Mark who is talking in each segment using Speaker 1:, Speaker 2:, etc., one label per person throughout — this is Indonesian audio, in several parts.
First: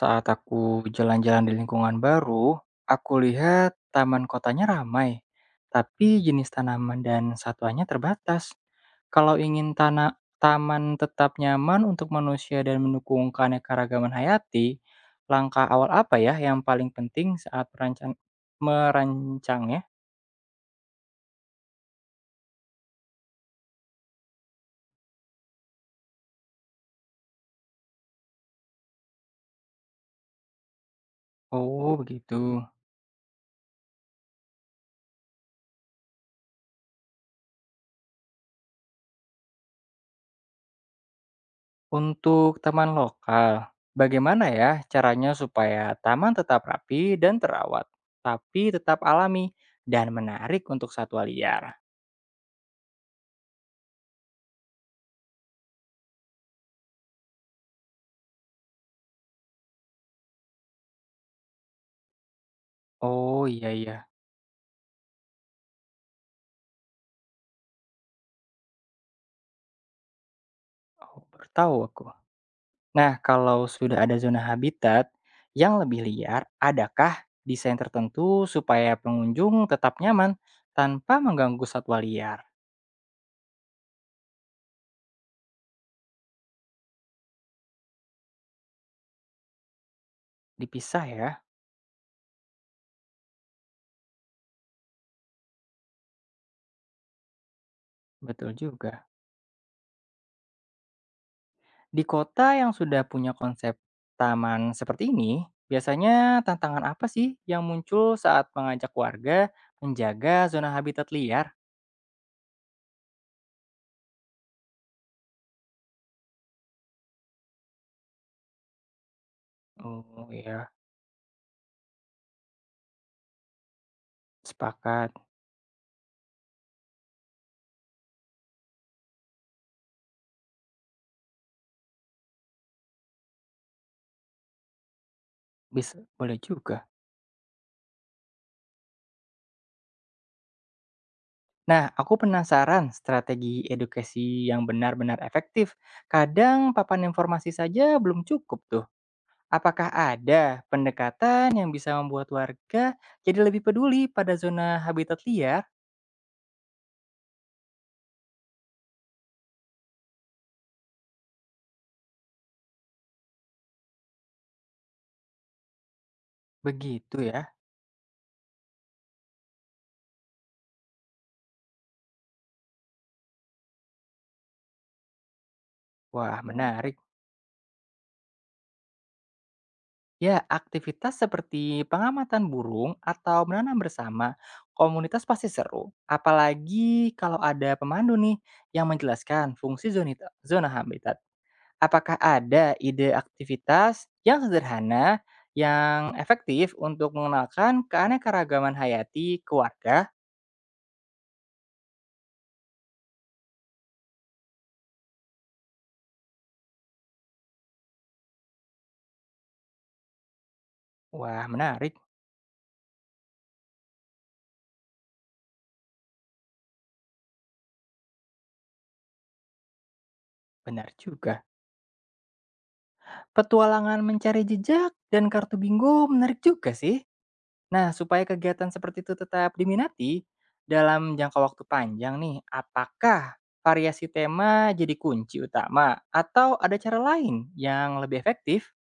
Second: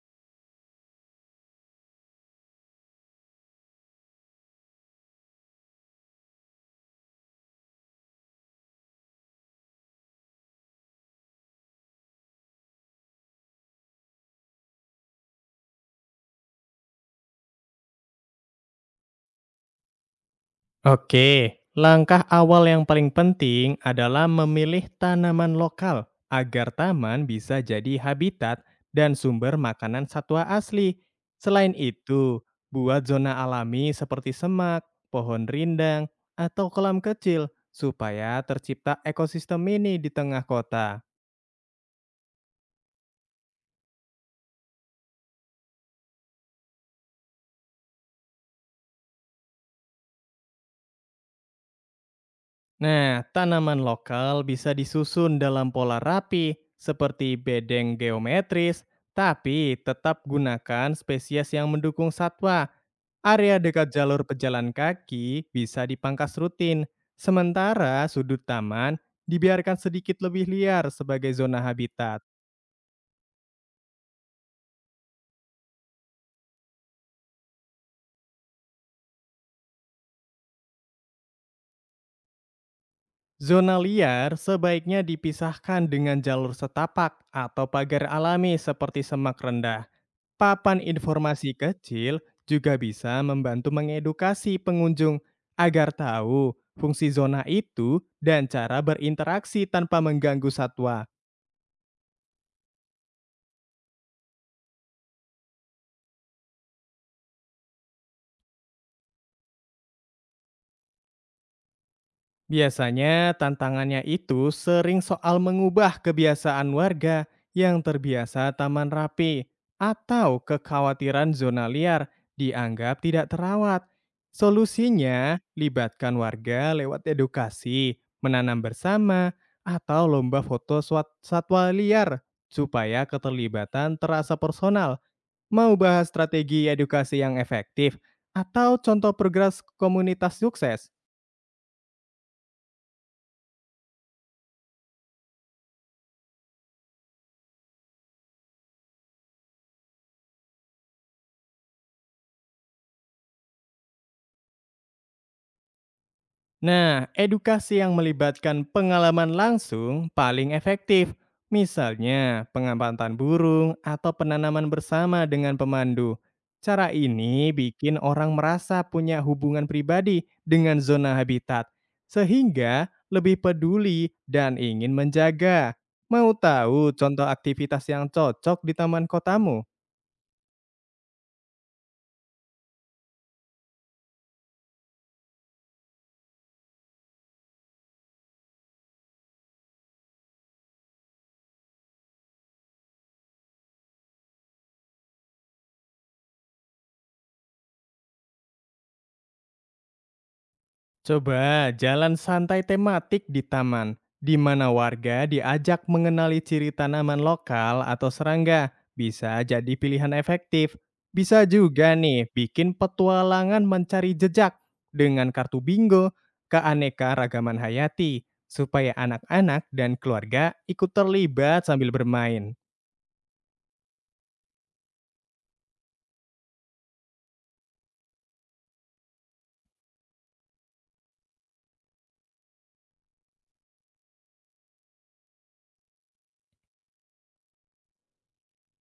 Speaker 1: Saat aku jalan-jalan di lingkungan baru, aku lihat taman kotanya ramai, tapi jenis tanaman dan satuannya terbatas. Kalau ingin tanah taman tetap nyaman untuk manusia dan mendukung keanekaragaman hayati, langkah awal apa ya yang paling penting saat merancangnya?
Speaker 2: Oke, langkah awal yang paling penting adalah memilih tanaman lokal agar taman bisa jadi habitat dan sumber makanan satwa asli. Selain
Speaker 1: Oh, begitu.
Speaker 2: itu, buat zona alami seperti semak, pohon rindang, atau kolam kecil supaya tercipta ekosistem ini di tengah kota.
Speaker 1: Untuk taman lokal, bagaimana ya caranya supaya taman tetap rapi dan terawat, tapi tetap alami dan menarik untuk satwa liar?
Speaker 2: Nah, tanaman lokal bisa disusun dalam pola rapi seperti bedeng geometris, tapi tetap gunakan spesies yang mendukung satwa.
Speaker 1: Oh,
Speaker 2: Area
Speaker 1: iya
Speaker 2: dekat
Speaker 1: iya.
Speaker 2: jalur pejalan kaki bisa dipangkas rutin, sementara sudut taman dibiarkan sedikit lebih liar
Speaker 1: Oh,
Speaker 2: sebagai
Speaker 1: baru
Speaker 2: zona
Speaker 1: tahu aku.
Speaker 2: habitat.
Speaker 1: Nah, kalau sudah ada zona habitat yang lebih liar, adakah desain tertentu supaya pengunjung tetap nyaman tanpa mengganggu satwa liar?
Speaker 2: Zona liar sebaiknya dipisahkan dengan jalur setapak atau pagar alami seperti semak rendah. Papan
Speaker 1: Dipisah ya,
Speaker 2: informasi kecil juga bisa membantu mengedukasi pengunjung agar tahu fungsi zona itu dan
Speaker 1: betul
Speaker 2: cara
Speaker 1: juga.
Speaker 2: berinteraksi tanpa mengganggu satwa.
Speaker 1: Di kota yang sudah punya konsep taman seperti ini, biasanya tantangan apa sih yang muncul saat mengajak warga menjaga zona habitat liar?
Speaker 2: Biasanya tantangannya itu sering soal mengubah kebiasaan warga yang terbiasa taman rapi
Speaker 1: Oh
Speaker 2: atau
Speaker 1: ya,
Speaker 2: kekhawatiran zona liar dianggap tidak terawat.
Speaker 1: sepakat.
Speaker 2: Solusinya, libatkan warga lewat edukasi, menanam bersama, atau lomba foto satwa liar supaya keterlibatan terasa personal. Mau
Speaker 1: Bisa,
Speaker 2: bahas
Speaker 1: boleh
Speaker 2: strategi
Speaker 1: juga.
Speaker 2: edukasi yang efektif atau contoh progres komunitas sukses?
Speaker 1: Nah, aku penasaran strategi edukasi yang benar-benar efektif. Kadang papan informasi saja belum cukup tuh. Apakah ada pendekatan yang bisa membuat warga jadi lebih peduli pada zona habitat liar?
Speaker 2: Nah, edukasi yang melibatkan pengalaman langsung paling efektif. Misalnya, pengamatan burung atau penanaman bersama dengan pemandu. Cara
Speaker 1: Begitu ya.
Speaker 2: ini bikin orang merasa punya hubungan pribadi dengan zona habitat, sehingga lebih peduli dan ingin menjaga. Mau
Speaker 1: Wah,
Speaker 2: tahu
Speaker 1: menarik.
Speaker 2: contoh aktivitas yang cocok di taman kotamu?
Speaker 1: Ya, aktivitas seperti pengamatan burung atau menanam bersama komunitas pasti seru, apalagi kalau ada pemandu nih yang menjelaskan fungsi zona habitat. Apakah ada ide aktivitas yang sederhana yang efektif untuk mengenalkan keanekaragaman hayati ke warga?
Speaker 2: Coba jalan santai tematik di taman, di mana warga diajak mengenali ciri tanaman lokal atau serangga. Bisa jadi pilihan efektif.
Speaker 1: Wah,
Speaker 2: Bisa
Speaker 1: menarik.
Speaker 2: juga nih bikin petualangan mencari jejak dengan kartu bingo keanekaragaman hayati supaya anak-anak dan keluarga ikut
Speaker 1: Benar juga.
Speaker 2: terlibat sambil bermain.
Speaker 1: Petualangan mencari jejak dan kartu bingo menarik juga sih. Nah, supaya kegiatan seperti itu tetap diminati dalam jangka waktu panjang nih, apakah variasi tema jadi kunci utama atau ada cara lain yang lebih efektif?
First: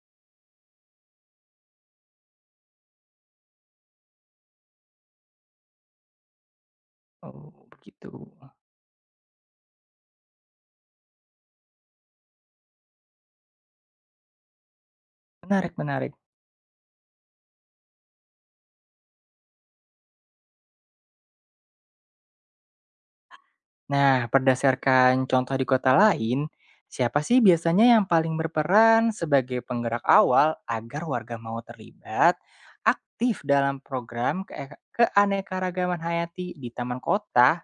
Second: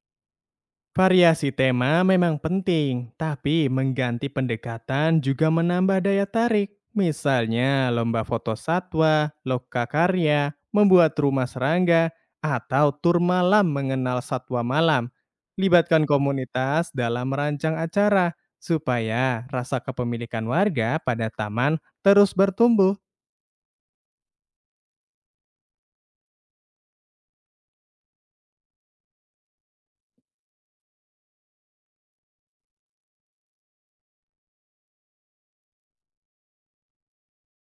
Speaker 2: Variasi tema memang penting, tapi mengganti pendekatan juga menambah daya tarik.
Speaker 1: Oh,
Speaker 2: Misalnya
Speaker 1: begitu.
Speaker 2: lomba foto satwa, loka karya, membuat rumah serangga, atau tur malam mengenal satwa malam.
Speaker 1: Menarik,
Speaker 2: Libatkan
Speaker 1: menarik.
Speaker 2: komunitas dalam merancang acara supaya rasa kepemilikan warga pada taman terus bertumbuh.
Speaker 1: Nah, berdasarkan contoh di kota lain, siapa sih biasanya yang paling berperan sebagai penggerak awal agar warga mau terlibat aktif dalam program keanekaragaman hayati di taman kota?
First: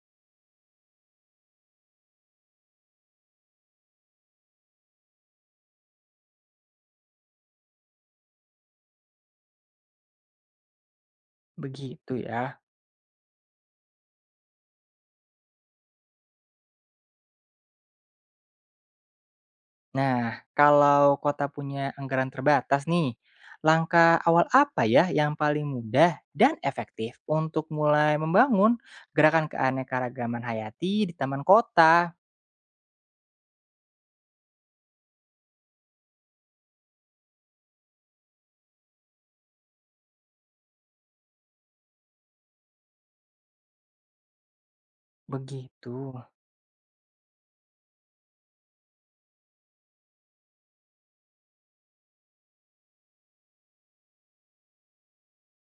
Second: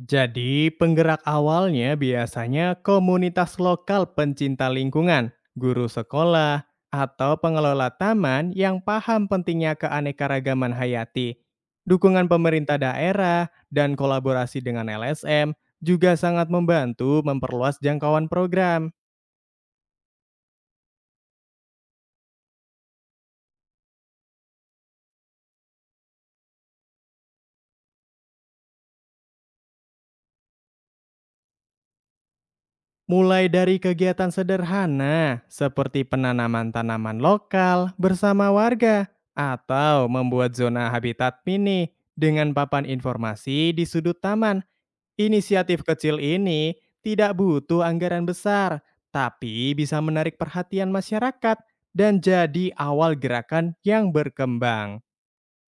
Speaker 2: Jadi, penggerak awalnya biasanya komunitas lokal pencinta lingkungan, guru sekolah, atau pengelola taman yang paham pentingnya keanekaragaman hayati.
Speaker 1: Begitu
Speaker 2: Dukungan
Speaker 1: ya.
Speaker 2: pemerintah daerah dan kolaborasi dengan LSM juga sangat membantu memperluas jangkauan program.
Speaker 1: Nah, kalau kota punya anggaran terbatas nih, langkah awal apa ya yang paling mudah dan efektif untuk mulai membangun gerakan keanekaragaman hayati di taman kota?
Speaker 2: Mulai dari kegiatan sederhana seperti penanaman tanaman lokal bersama warga atau membuat zona habitat mini dengan papan informasi di sudut taman. Inisiatif
Speaker 1: Begitu.
Speaker 2: kecil ini tidak butuh anggaran besar, tapi bisa menarik perhatian masyarakat dan jadi awal gerakan yang berkembang.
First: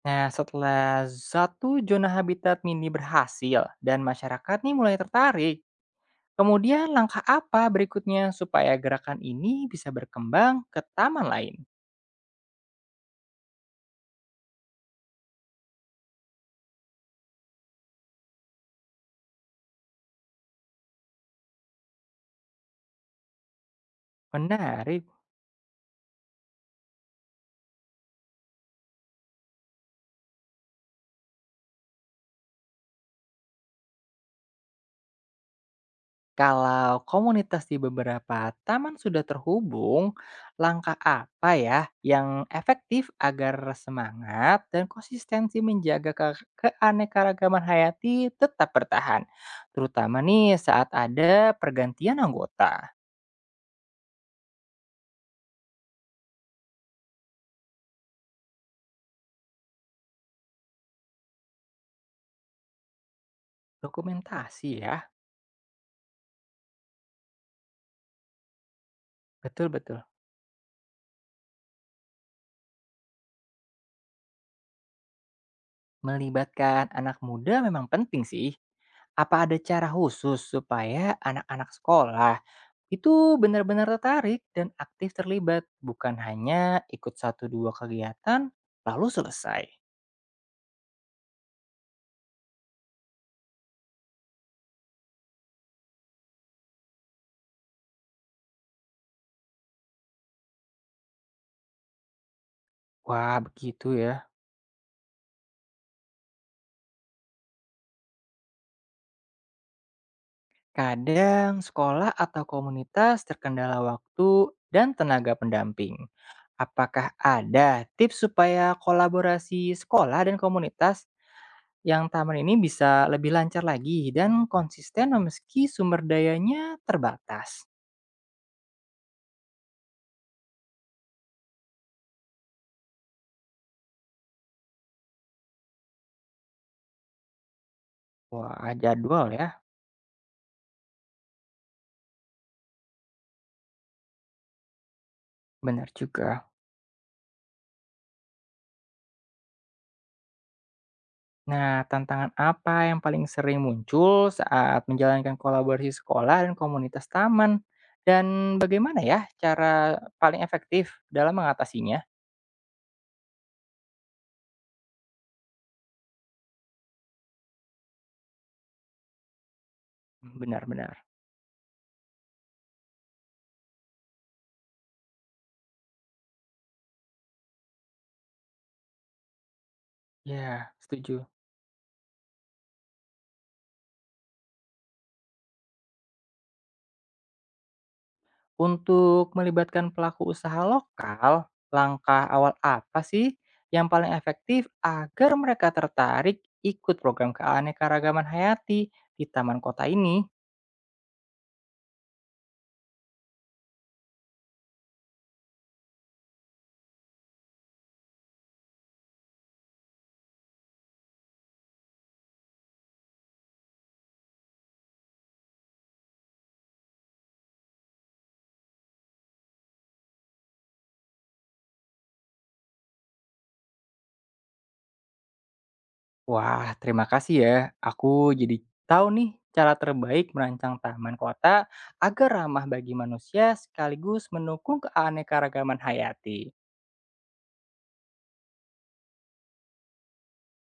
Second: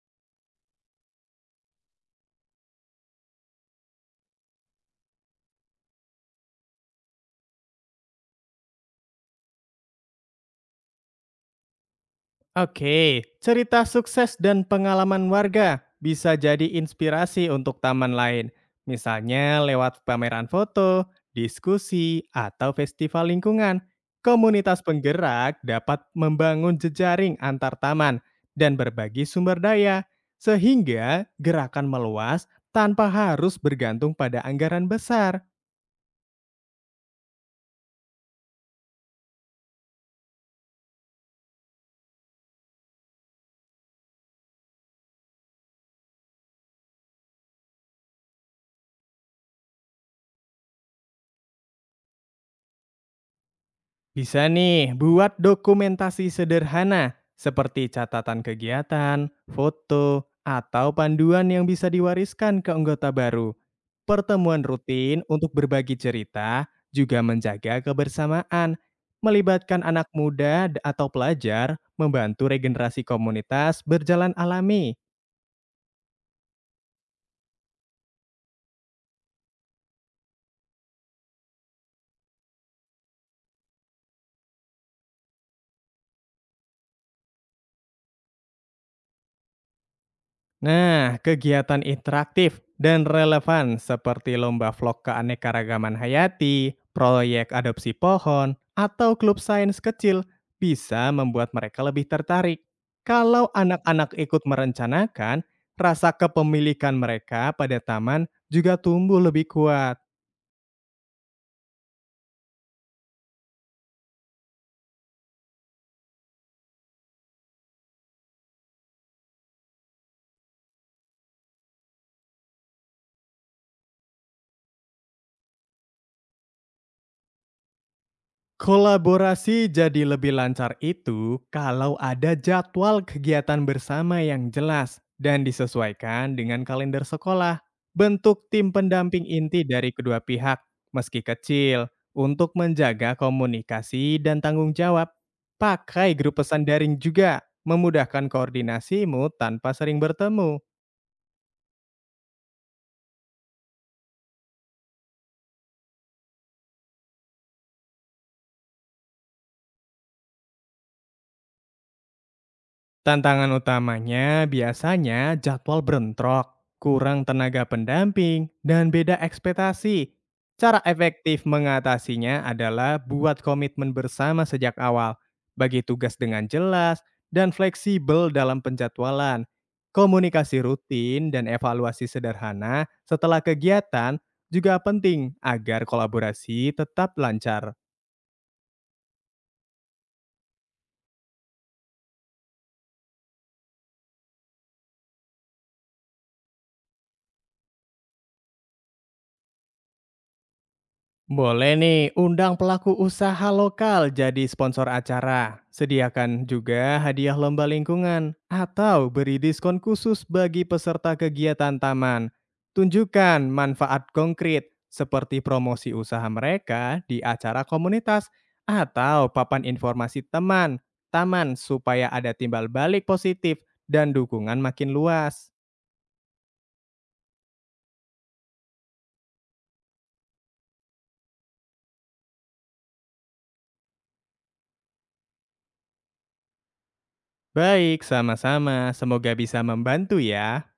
Speaker 1: Nah, setelah satu zona habitat mini berhasil dan masyarakat nih mulai tertarik, kemudian langkah apa berikutnya supaya gerakan ini bisa berkembang ke taman lain?
Speaker 2: Oke, cerita sukses dan pengalaman warga bisa jadi inspirasi untuk taman lain. Misalnya lewat pameran foto, diskusi, atau festival lingkungan. Komunitas
Speaker 1: Menarik.
Speaker 2: penggerak dapat membangun jejaring antar taman dan berbagi sumber daya, sehingga gerakan meluas tanpa harus bergantung pada anggaran besar.
Speaker 1: Kalau komunitas di beberapa taman sudah terhubung, langkah apa ya yang efektif agar semangat dan konsistensi menjaga keanekaragaman hayati tetap bertahan, terutama nih saat ada pergantian anggota.
Speaker 2: Bisa nih buat dokumentasi sederhana seperti catatan kegiatan, foto, atau panduan yang bisa diwariskan ke anggota baru. Pertemuan
Speaker 1: Dokumentasi ya,
Speaker 2: rutin untuk berbagi cerita juga menjaga kebersamaan. Melibatkan
Speaker 1: betul-betul.
Speaker 2: anak muda atau pelajar membantu regenerasi komunitas berjalan alami.
Speaker 1: Melibatkan anak muda memang penting sih. Apa ada cara khusus supaya anak-anak sekolah itu benar-benar tertarik dan aktif terlibat, bukan hanya ikut satu dua kegiatan lalu selesai.
Speaker 2: Nah, kegiatan interaktif dan relevan seperti lomba vlog keanekaragaman hayati, proyek adopsi pohon, atau klub sains kecil bisa membuat mereka lebih tertarik.
Speaker 1: Wah,
Speaker 2: Kalau
Speaker 1: begitu
Speaker 2: anak-anak
Speaker 1: ya.
Speaker 2: ikut merencanakan, rasa kepemilikan mereka pada taman juga tumbuh lebih kuat.
Speaker 1: Kadang sekolah atau komunitas terkendala waktu dan tenaga pendamping. Apakah ada tips supaya kolaborasi sekolah dan komunitas yang taman ini bisa lebih lancar lagi dan konsisten meski sumber dayanya terbatas?
Speaker 2: Kolaborasi jadi lebih lancar itu kalau ada jadwal kegiatan bersama yang jelas dan disesuaikan dengan kalender sekolah. Bentuk tim
Speaker 1: Wah,
Speaker 2: pendamping
Speaker 1: jadwal ya.
Speaker 2: inti dari kedua pihak, meski kecil, untuk menjaga komunikasi dan tanggung jawab.
Speaker 1: Benar
Speaker 2: Pakai
Speaker 1: juga.
Speaker 2: grup pesan daring juga, memudahkan koordinasimu tanpa sering bertemu.
Speaker 1: Nah, tantangan apa yang paling sering muncul saat menjalankan kolaborasi sekolah dan komunitas taman? Dan bagaimana ya cara paling efektif dalam mengatasinya?
Speaker 2: Tantangan utamanya biasanya jadwal berentrok, kurang tenaga pendamping, dan beda ekspektasi. Cara
Speaker 1: Benar-benar.
Speaker 2: efektif mengatasinya adalah buat komitmen bersama sejak awal, bagi tugas dengan jelas, dan fleksibel dalam penjadwalan. Komunikasi
Speaker 1: Ya, setuju.
Speaker 2: rutin dan evaluasi sederhana setelah kegiatan juga penting agar kolaborasi tetap lancar.
Speaker 1: Untuk melibatkan pelaku usaha lokal, langkah awal apa sih yang paling efektif agar mereka tertarik ikut program keanekaragaman hayati di taman kota ini?
Speaker 2: Boleh nih, undang pelaku usaha lokal jadi sponsor acara. Sediakan juga hadiah lomba lingkungan atau beri diskon khusus bagi peserta kegiatan taman. Tunjukkan manfaat konkret seperti promosi usaha mereka di acara komunitas atau papan informasi teman, taman supaya ada timbal balik positif dan dukungan makin luas.
Speaker 1: Wah, terima kasih ya. Aku jadi tahu nih cara terbaik merancang taman kota agar ramah bagi manusia sekaligus mendukung keanekaragaman hayati.
Speaker 2: Baik, sama-sama. Semoga bisa membantu ya.